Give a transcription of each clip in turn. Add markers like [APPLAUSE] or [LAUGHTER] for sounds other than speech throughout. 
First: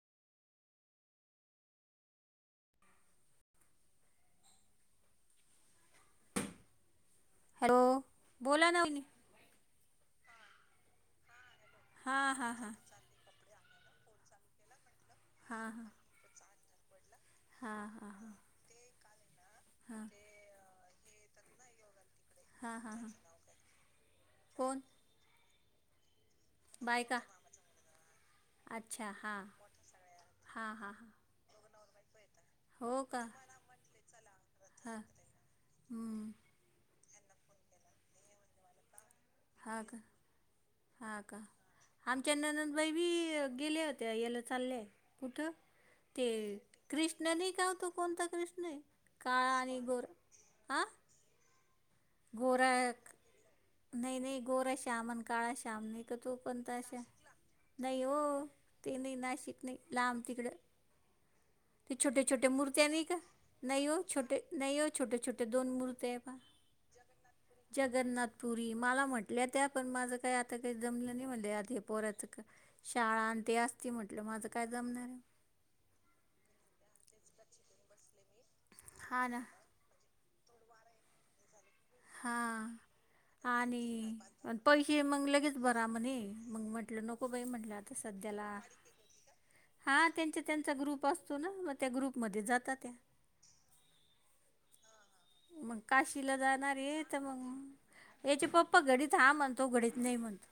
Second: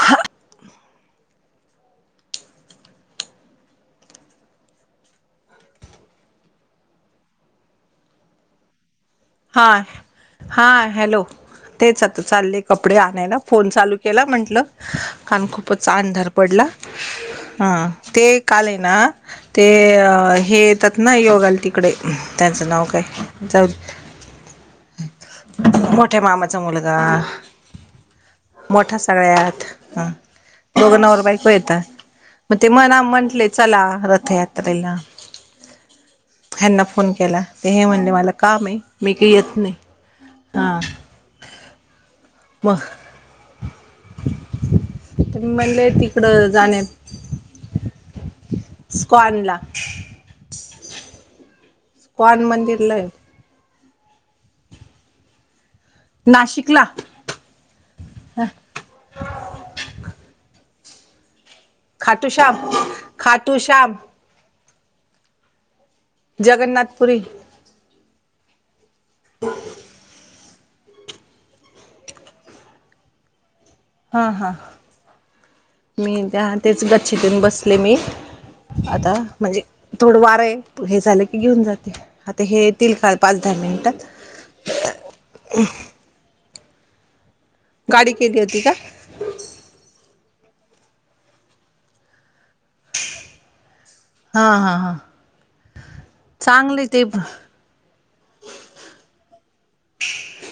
ह हॅलो बोला ना म हा हा हॅलो तेच आता हां हां चालले हां कपडे आणाय ना फोन चालू केला म्हटलं आणिण हां हां खूपच अंधार पडला ह हां हां ते हां काल आहे ना ते हां अ हे येतात ना योगाल तिकडे त्यांचं नाव काय जाऊ फोन मोठ्या मामाचा मुलगा बायका मोठ्या अच्छा सगळ्या हां आहत हां हां हां दोघं हां नवर बायको येतात मग ते हो मना का म्हटले चला रथयात्रेला हां ह्यांना फोन केला ते हे म्हणले मला काम आहे मी काही येत नाही हां हा का आमच्या ननंदबाई बी गेल्या होत्या याला चालल्याय मी कुठं म्हणले ते तिकडं जाण्यात कृष्ण नाही का होतो कोणता कृष्ण काळा स्कॉनला आणि गोर हां कोण मंदिर लय नाही नाही गोर श्यामन काळा श्याम नाही का तो पण त नाशिकला अशा नाही हो ते नाही नाशिक नाही लांब तिकडं ते छोटे छोटे खाटूश्याम मूर्ती आणि का नाही खाटूश्याम हो छोटे नाही हो छोटे छोटे दोन मूर्ती जगन्नाथपुरी जगन्नाथपुरी मला म्हटल्या त्या पण माझं काय आता आता काही जमलं नाही म्हण आधी पोर्यात शाळा आणतीी असती म्हटलं हा म आता हा काय जमणार आहे मी त्या तेच गच्छतून बसले मी आता हा ना म्हणजे थोडं वार आहे हे झालं की घेऊन जात हा आणि मिनिटात पैसे मंग ल केच बरा म्हणे मग म्हंटलं नको बाई म्हटलं आता गाडी केली सध्याला होती का हा त्यांचा त्यांचा ग्रुप असतो ना मग त्या ग्रुपमध्ये जातात त्या हा हा हा मग काशीला जाणार चांगली ते आहे तर नाही मग याचे पप्पा घडीत हा म्हणतो घडीत नाही म्हणतो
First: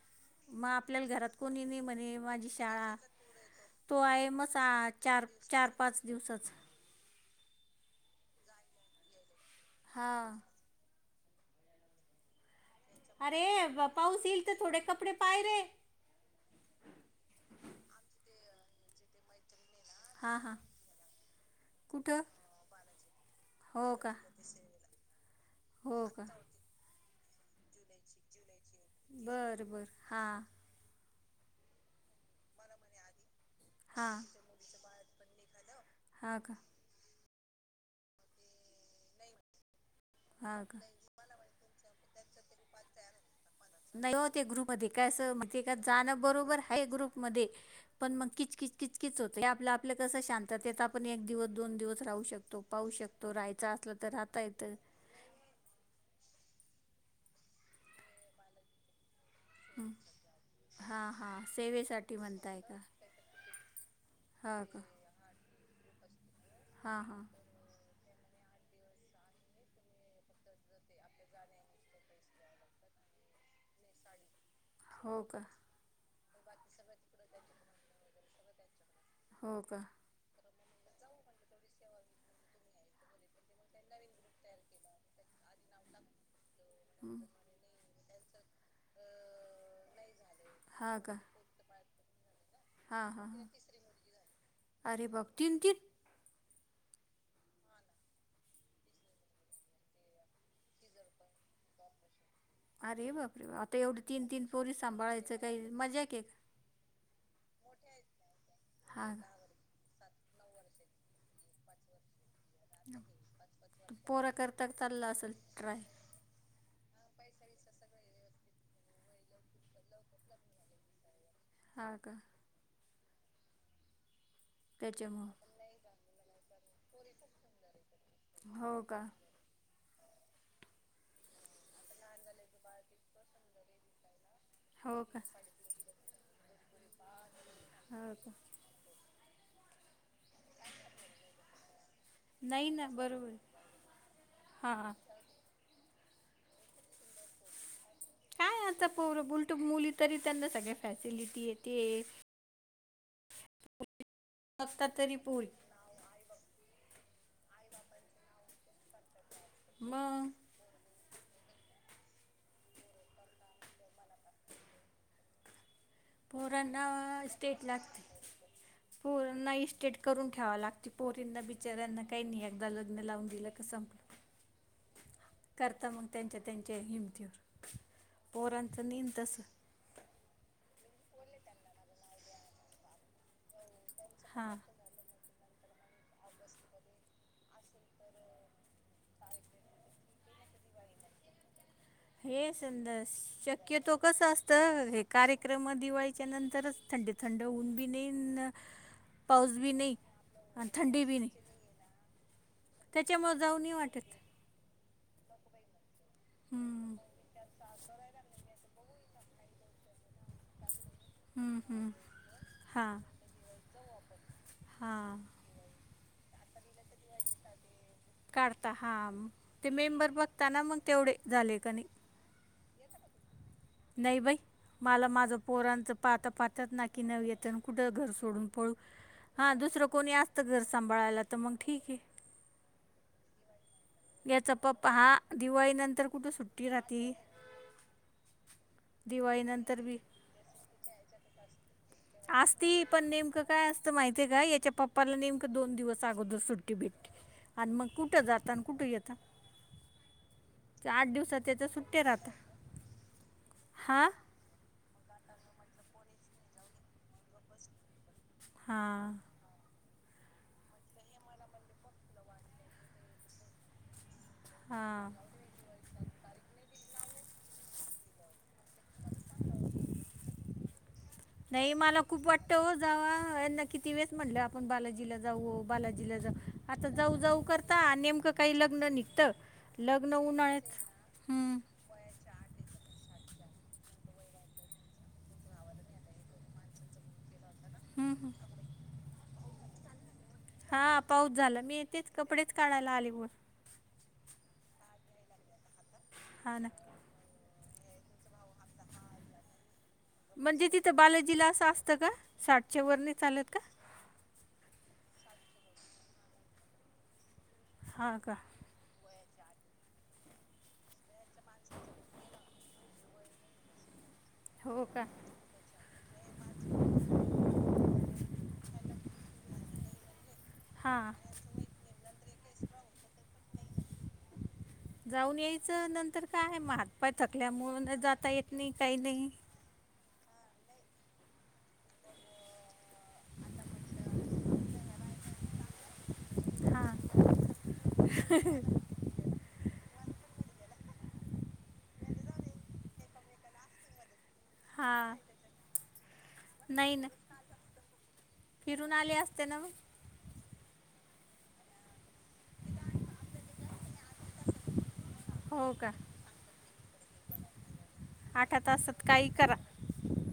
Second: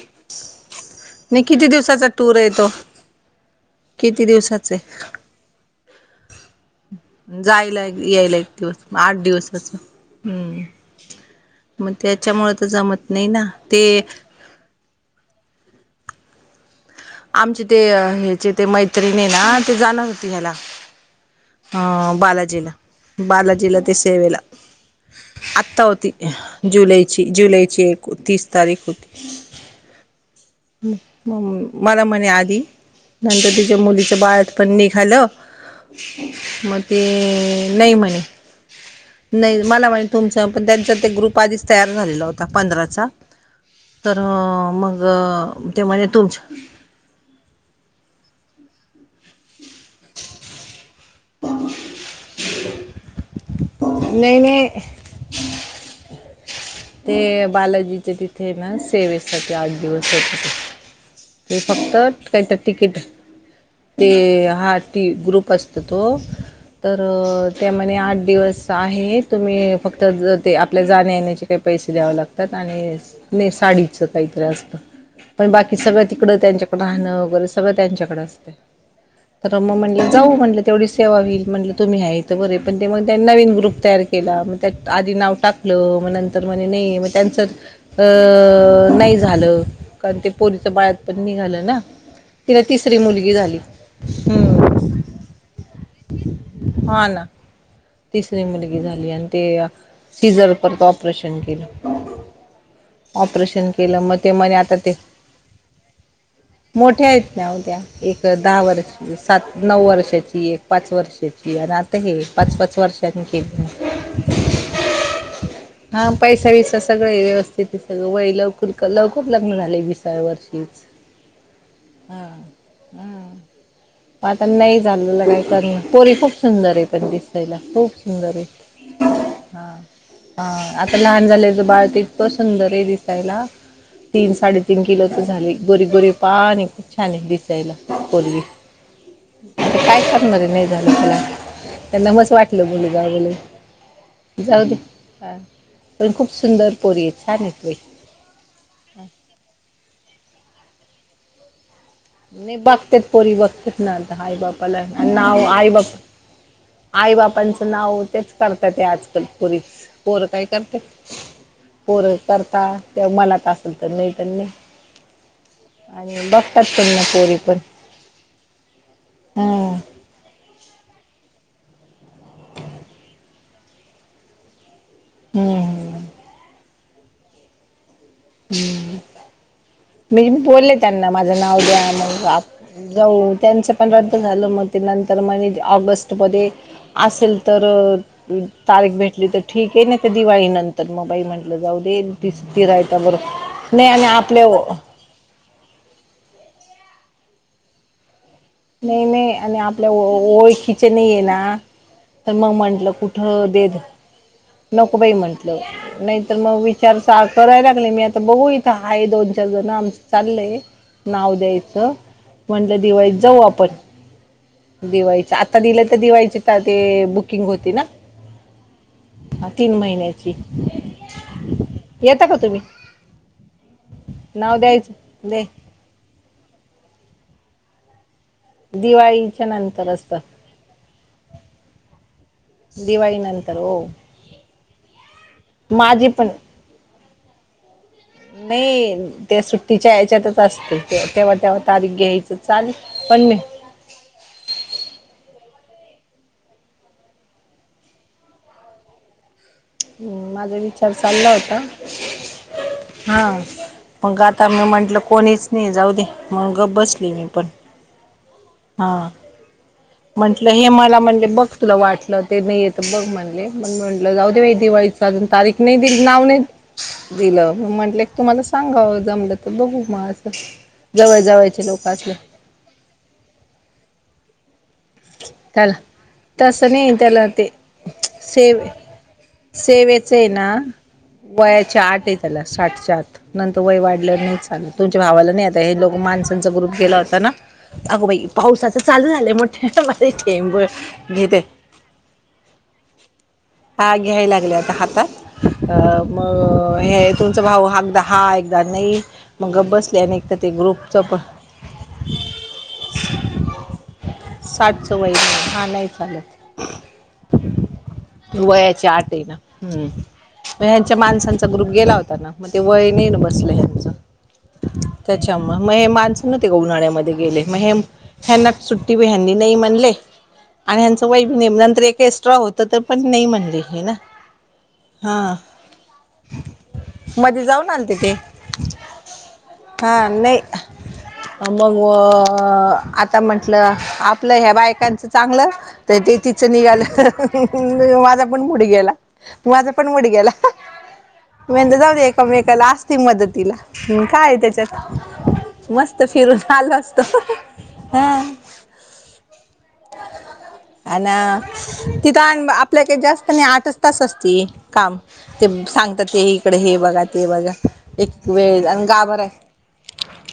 मग आपल्याला घरात कोणी किती नाही दिवसाचा म्हणे टूर माझी आहे तो शाळा तो किती आहे मसा दिवसाच चार चार पाच दिवसात जायला यायला एक दिवस आठ दिवसाच हा हम्म मग त्याच्यामुळे तर जमत नाही ना अरे ते पाऊस येईल तर थोडे कपडे पाय रे आमचे ते ह्याचे ते मैत्रिणी आहे ना ते जाणार होती हां ह्याला हां ह कुठं बालाजीला बालाजीला ते हो का सेवेला आत्ता हो होती का जुलैची जुलैची एक तीस तारीख होती बर बर हा मला म्हणे आधी नंतर तिच्या हां मुलीच्या बाळ्यात पण निघालं हां का म ते नाही म्हणे नाही मला मा तुमचं हां पण का त्यांचा ते ग्रुप आधीच तयार झालेला होता पंधराचा तर मग ते म्हणे जाण तुमच्या बरोबर आहे ग्रुप मध्ये पण मग किचकिच किच होते आप आपलं कस शांततेत आपण एक दिवस, दोन दिवस, राहू शकतो पाहू शकतो रा असलं तर नाही राहता नाही येतं. ते बालाजीचे तिथे ना सेवे ते आठ दिवस हो हां हां ते फक्त सेवेसाठी काहीत म्हणताय का तिकीट ते हां हा का टी ग्रुप असतो तो तर हां हां ते म्हणे आठ दिवस आहे तुम्ही फक्त ज ते आपल्या जाण येण्याचे पैसे द्यावे लागतात आणि साडीच काहीतरी असत हो का पण की सगळं तिकडं त्यांच्याकडं राहणं वगैरे सगळं त्यांच्याकडें असते तर हो म का म्हणजे जाऊ म्हटलं तेवढी सेवा होईल म्हटलं तुम्ही हयं बरे पण ते मग त्या त्यांनी नवीन ग्रुप तयार केला. त्या आधी नाव टाकलं मग नंतर म्हणे नाही मग त्यांचं अ नाही झालं कारण ते पोरीच हां का बाळतपण निघालं ना तिला तिसरी हां हां मुलगी हां झाली हम्म. अरे बघ तीन, तीन हा ना, तिसरी मुलगी झाली आणि ते सीझर परत ऑपरेशन केलं. अरे बापरे ऑपरेशन आता केलं एवढी मग तीन ते तीन म्हणे पोरी आता ते सांभाळायचं काही मजाक आहे का. मोठ्या आहेत ना उद्या एक दहा वर्ष हां सात नऊ वर्षाची, एक पाच वर्षाची, आणि आता हे पाच पाच वर्षांनी केली पोरा करता चालला असेल ट्राय हा पैसा विसा सगळ व्यवस्थित सगळं वय लवकर लवकर लग्न झाले विसाव्या वर्षीच हां ह का हा आता लई झाल. त्याच्यामुळं पण पोरी खूप सुंदर आहे पण दिसायला खूप सुंदर हो का आहे हा हा आता लहान झालेलं बाळ तर इतकं सुंदर आहे दिसायला तीन साडे तीन हो किलो का तर झाली गोरी गोरी पान आहे खूप छान आहे दिसायला हो का पोरगी. आता काय करणारे नाही झालं त्याला त्यांना मस वाटल नाही ना मुलगा होईल. बरोबर जाऊ दे हां ह पण खूप सुंदर पोरी येत. छान आहे. काय आता पोर उलट मुली तरी त्यांना सगळ्या फॅसिलिटी येते. नाही बघते पोरी बघत ना आता आई बापाला बघता तरी नाव पोरी आई बाप आई बापांचं नाव तेच करतात आजकाल पोरी पोर मग काय करते. पोर करता ते मनात असेल तर नाही तर नाही. आणि बघतात पण ना न पोरी पण स्टेट लागते पोर नाई हम्म स्टेट करून ठेवा लागती पोरींना बिचऱ्यांना काही नाही एकदा लग्न लावून दिलं का संपलं करता हम्म मग त्यांच्या त्यांच्या हिमतीवर पोरांचं नही ना तस. म्हणजे मी बोलले त्यांना माझं नाव द्या मग जाऊ त्यांच पंधरात पण झालं हां मग ते नंतर मही ऑगस्टमध्ये असेल तर तारीख भेटली तर ठीक आहे ना ते दिवाळी नंतर मग बाई म्हण जाऊ दे हे संद [UNINTELLIGIBLE] नाही शक्यतो आणि कस आपल्या ओ- असतं. हे कार्यक्रम दिवाळीच्या नंतरच थंडी थंड ऊन बी नई न नाही नाही पाऊस आणि बी आपल्या नाही ओ आणि ओळखीचे थंडी नाही बी ये ना तर मग म्हण आपलं कुठ त्याच्यामुळं जाऊ नाही देद वाटत नको बाई म्हंटलं नाही तर मग हं, विचार सा कराय लागले मी आता बघू इथं आहे दोन चार जण आमचं चाललंय नाव हं, द्यायचं म्हटलं दिवाळीत पाहू आपण दिवाळीच आता दिलं तर दिवाळीचे तर ते बुकिंग होती ना काढता हाम हा, ते तीन मेंबर महिन्याची बघताना मग तेवढे झाले का नई येता का तुम्ही? नई बई नाव मला द्यायचं माझं दे पोरांचं पाहता पाहता च नाकीनव येतन कुढ घर सोडून पळू दिवाळीच्या हां दुसरं नंतर कोणी असतं घर सांभाळायला तर मग ठीके दिवाळी नंतर हो याचा पप्पा हा दिवाळीनंतर माझी पण कुठं सुट्टी राहती नाही ते सुट्टीच्या याच्यातच असतंय ते तेव्हा ते तारीख घ्यायचं चालेल असती पण मी नेमकं का माहितीय का याच्या पप्पाला नेमकं दोन दिवस अगोदर सुट्टी भेटी अन मग कुठं जाता न कुठं येता हम्म माझा ते विचार आठ चालला दिवसात होता त्याच्या सुट्ट्या राहता हा हां मग आत काय मी म्हंटल कोणीच नाही जाऊ दे मग गप बसली मी पण हां म्हंटले हे मला म्हणले बघ तुला वाटलं ते नाही येत बघ म्हणले मग म्हटलं जाऊदे बाई दिवाळीच हां अजून तारीख नाही दिलं नाव नाही दिलं मी म्हंटले की तुम्हालाच सांगाव जमलं तर बघु मग असं जवळजवळचे लोक असलं त्यव जवा यांना किती वेळेस म्हणलं आपुण बालाजी जीला जाऊ त्याला बालाजीला जाऊ तसं आता नाही जाऊ त्याला जाऊ ते करता नेमकं काही सेवे लग्न निघत लग्न उन्हाळ्यात हं, वयाची आट ये त्याला साठच्या आत नंतर वय वाढल्यावर नाही चालतं तुमच्या भावाला नाही आता हे लोक माणसांचा ग्रुप गेला होता ना अगं हं, बाई हं. पावसाचं चालू झालंय मोठेे मोठे थेंब हा पाऊस घेते झाला मी तेच कपडेच काढायला आले वर हा घ्याय लागले आता हातात अ हा ना मग हे तुमचा भाऊ हागदा हा एकदा नई मग गप बसले आणि एक तर ते ग्रुपचं पण च का साठच्या वर नाही चालत का? साठचं वय नाही हां नाही चालत हा का वयाची आटय ना हम्म म ह्यांच्या माणसांचा ग्रुप गेला होता ना मग ते वय नाही ना बसलं ह्यांच हो का? त्याच्यामुळ मग हे माणसं नव्हती का उन्हाळ्यामध्ये गेले मग हे ह्यांना सुट्टी ह्यानी नाही म्हणले आणि हां नंतर एक एक्स्ट्रा होत तर पण नाही म्हणली हे ना हा जाऊन यायचं नंतर काय म हातपाय मध्ये थकल्या जाऊन मुळ आलते ते जाता येत नाही काही नाही हा नाही मग आता म्हंटलं. आपलं ह्या बायकांचं चांगलं तर ते तिचं निघालं हां माझा पण मुड गेला माझा पण मुड गेला. ते म्हणले जाऊदे एकामेकाला असती मदतीला उन काय तेज्या हां चेत मस्त फिरून आलो नाही असतो ना हां फिरून आले असते ना मग आना. तिथं आण आपल्या काही जास्त नाही आठच तास असती काम ते हो का सांगतात ते इकडे हे बघा ते बघा एक आठ वेळ आणि तासात गाभाराय काही करा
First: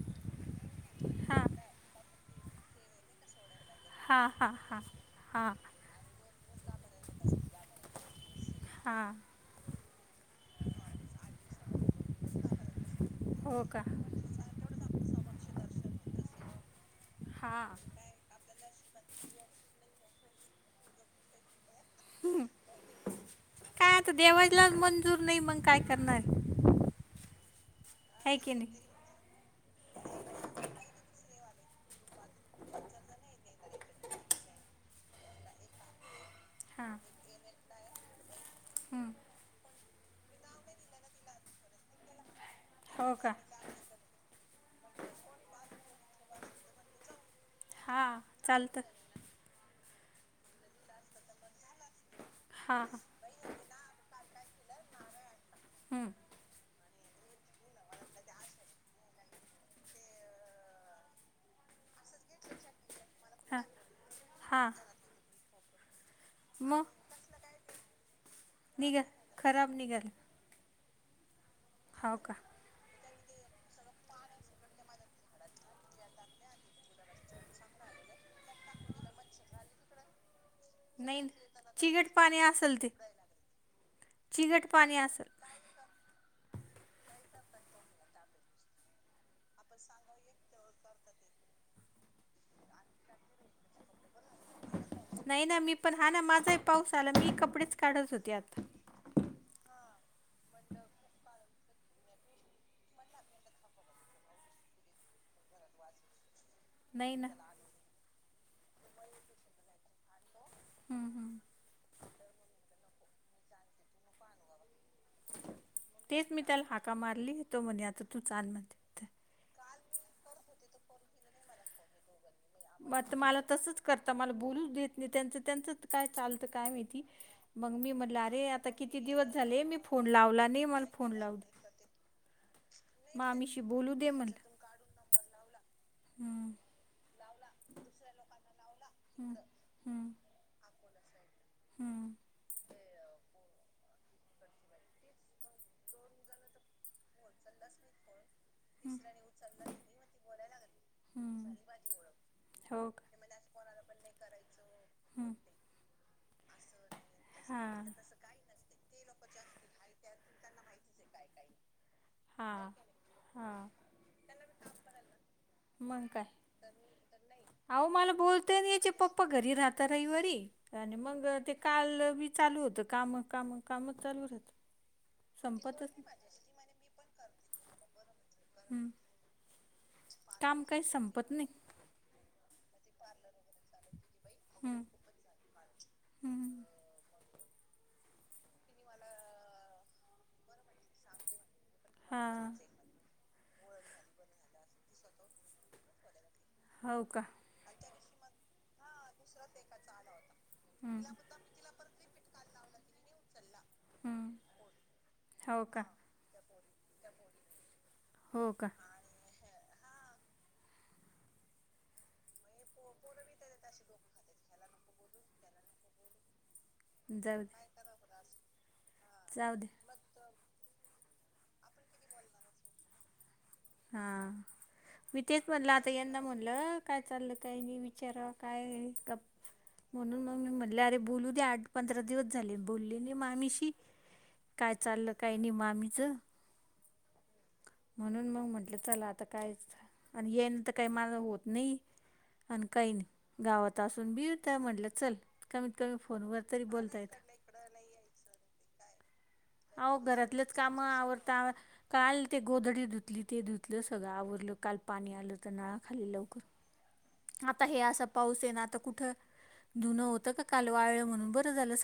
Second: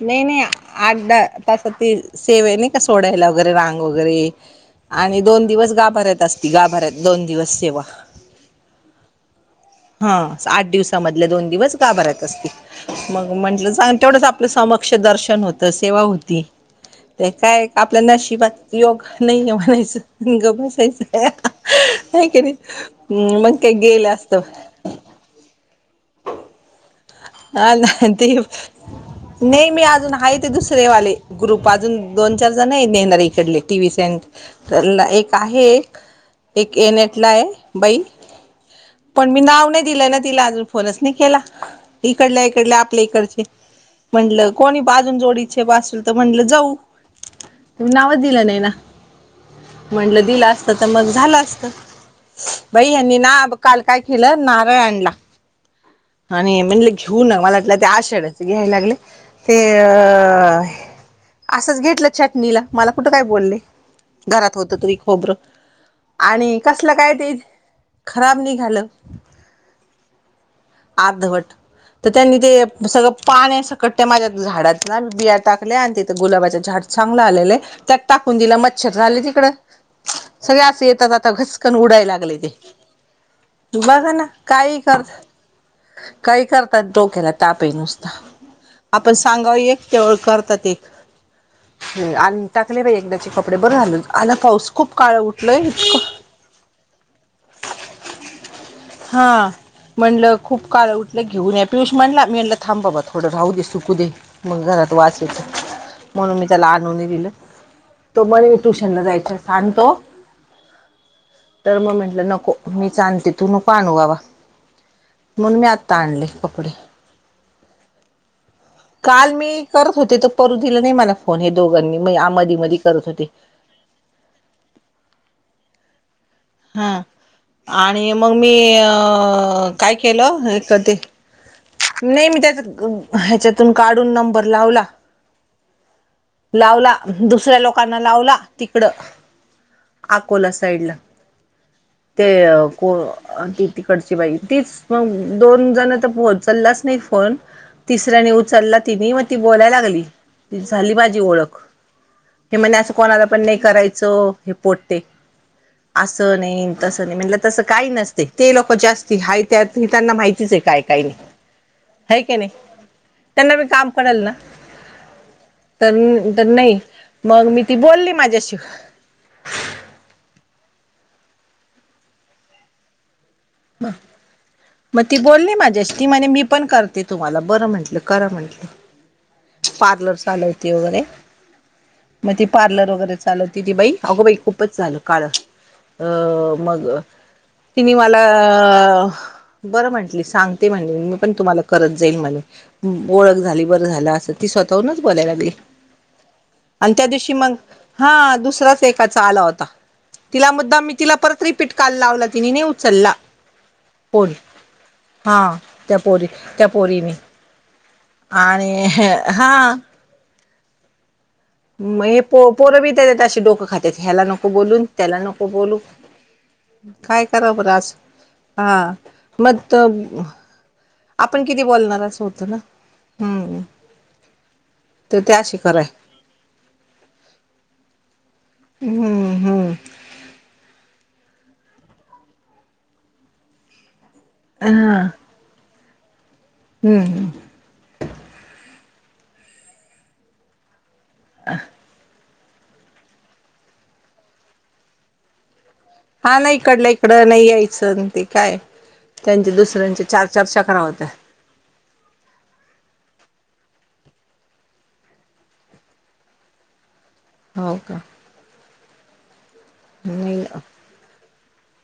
नाही नाही आठ द हां तास त सेव आहे नाही का सोडायला वगैरे रांग वगेरे हां हां हां आणि दोन हां दिवस गाभाऱ्यात असती गाभऱ्यात दोन दिवस सेवा हा हा आठ दिवसामधले दोन दिवस गाभार्‍यात असतील मग हो म्हंटलं का सांग तेवढंच आपल समक्ष दर्शन होतं सेवा होती ते हां काय ना नशीबात योग नाही म्हणायच आणि गप्प बसायचं नाही क नाही् मग काही गेले असत तूब नाही मग काय करणार? हा का ते आहे की नाही नाही मी अजून आहे ते दुसरे वाले ग्रुप अजून दोन- चारजण नेणारे इकडले टी व्ही सेंटरला एक आहे एक. एक हां एनेटलाय. बाई, हं. पण मी नाव नाही दिलं ना तिला अजून फोनच नाही केला. इकडल्या -इकडल्या आपल्या हो का इकडचे. म्हटलं कोणी बाजून जोडीचे असल तर म्हटलं जाऊ. तुम्ही हां नावच दिलं नाही ना. चालतं म्हटलं दिलं असत तर मग झालं असत हां बाई हां ह्यांनी ना काल काय केलं, नारळ आणला. हं. आणि म्हटल घेऊ ना मला वाटल त्या आषाढ्याच घ्यायला लागले ते अ असंच घेतलं चटणीला मला कुठं काय बोलले, हां घरात हां होत तरी खोबरं. आणि मग कसलं काय ते खराब निघालं. निघा खराब निघाल. अर्धवट, तर का त्यांनी ते सगळं पाण्या सकट माझ्या झाडात ना बिया टाकल्या, आणि तिथं गुलाबाचे झाड चांगलं आलेलय. त्यात टाकून दिल्या, मच्छर झालत हिकडं. सगळे अस येता नाही जाता घसकण चिकट उडायला लागलय पाणी ते. असेल बघा ना चिकट काही पाणी करत्यात. असेल काही करतात डोक्याला ताप आहे नुसता. आपण सांगाव एक त्यावर करतात एक. आणून टाकले बाई एकदाचे कपडे बर झाल आला पाऊस. खूप काळ नाही ना उठलंय मी पण इतकं हा ना माझाही पाऊस आला मी कपडेच काढत होते आता हां म्हणलं खूप काळ उठलं घेऊन या पियुष म्हणला, मी म्हणलं थांब बाबा थोडं राहू दे सुकू दे. मग घरात वास येतो, म्हणून मी त्याला आणू नाही दिलं. तो म्हणे ट्युशनला जायच सांगतो. हं, हं. तर मग म्हंटलं नको मीच आणते तु नको आणू बाबा म्हणून मी आत्ता आणले तेच मी त्याला कपडे. हाका मारली तो म्हणे आता तूच आन म्हणते. काल मी करत होते तर परू दिलं नाही मला फोन हे दोघांनी म आ [UNINTELLIGIBLE] मग मला तसच करता मला बोलूच देत नाही त्यांच त्यांच काय चालतं काय हा माहिती मग मी आणि म्हटलं मग अरे मी आता अ किती दिवस झाले मी काय फोन केलं लावला हे नाही मला कधी फोन लावू देत. नाही मी त्याच -ह्याच्यातून बोलू दे काढून नंबर म्हणलं लावला. हम्म लावला दुसऱ्या लोकांना लावला तिकडं. हम्म हम्म आकोला साईडला. हम्म ते को ती तिकडची बाई तीच. मग दोनजण तर ऊचललाच नाही फोन. तिसऱ्याने उचलला तिनी, मग ती बोलायला लागली तिची झाली माझी हम्म ओळख. हे म्हणे हो असं का कोणाला पण नाही करायचं हे पोट्टे. हम्म च नय. [UNINTELLIGIBLE] तसं नाही म्हणलं तसं काही हां नसते, ते लोक जास्ती हाय त्यात त्यांना माहितीच आहे काय -काय नाही. आहे की नाही हां त्यांना मी हां काम करल ना. मग काय तर- तर नाही मग मी ती बोल्ली माझ्याशी. आप्पा घरी राहता रविवारी आणि मग ते काल बी चालू होतं काम- काम. कामच चालू राहत. मग ती बोलली माझ्याशी ती म्हणे मी पण करते तुम्हाला बरं म्हंटलं करा म्हंटलं. हम्म पार्लर काम चालवती काही वगैरे. संपत नाही मग ती पार्लर वगैरे चालवती ती बाई, अगोबाई खूपच हम्म झाल काळ. अं हम्म मग तिने मला.... बरं म्हटली सांगते म्हटले, मी पण तुम्हाला करत जाईन म्हणे. हां ओळख झाली बरं झाल, असं ती स्वतःहूनच बोलायला लागली. आणि हो त्या का दिवशी मग हा दुसराच एकाचा आला होता. तिला मुद्दाम मी तिला हम्म परत रिपीट काल लावला, तिनी नाही उ उचला फोन पोरी हम्म हा, हो का त्या पोरी त्या पोरीने. हो आणि का हे हा. मग हे पो -पोरं बी त्या अशी डोकं खात्यात ह्याला नको बोलून त्याला नको बोलू. काय जाऊ करा दे बरं आज हा जाऊ मग दे त आपण किती बोलणार अस होत, ना हम्म! हा. तर मी ते तेच अशी म्हणलं, कराय आता यांना म्हणलं काय चालल काय नाही विचार काय हम्म गप? हम्म म्हणून मग मी म्हटले, अरे बोलू दे आठ पंधरा दिवस झाले बोलली नाही मामी शी. काय हा चाललं, काही नाही मामीचं. हम्म! म्हणून मग म्हटलं चला, आता काय च आणि येन त काही माझ होत नाही. आणि काही नाही गावात असून मिळतयं म्हटलं चल. कमीत कमी फोन हा नाही इकडलं इकडं नाही, यायचं ते काय? त्यांचे अहो! दुसऱ्यांचे चार घरातलेच चर्चा काम कराव होत्या आवरता काल ते गोधडी धुतली ते धुतलं सगळं आवरलं काल पाणी आलं तर नळा खाली लवकर. [INAUDIBLE] आता हे का असा पाऊस येणार, तर कुठं धुनं होतं का नाही काल वाळल म्हणून बरं झालं.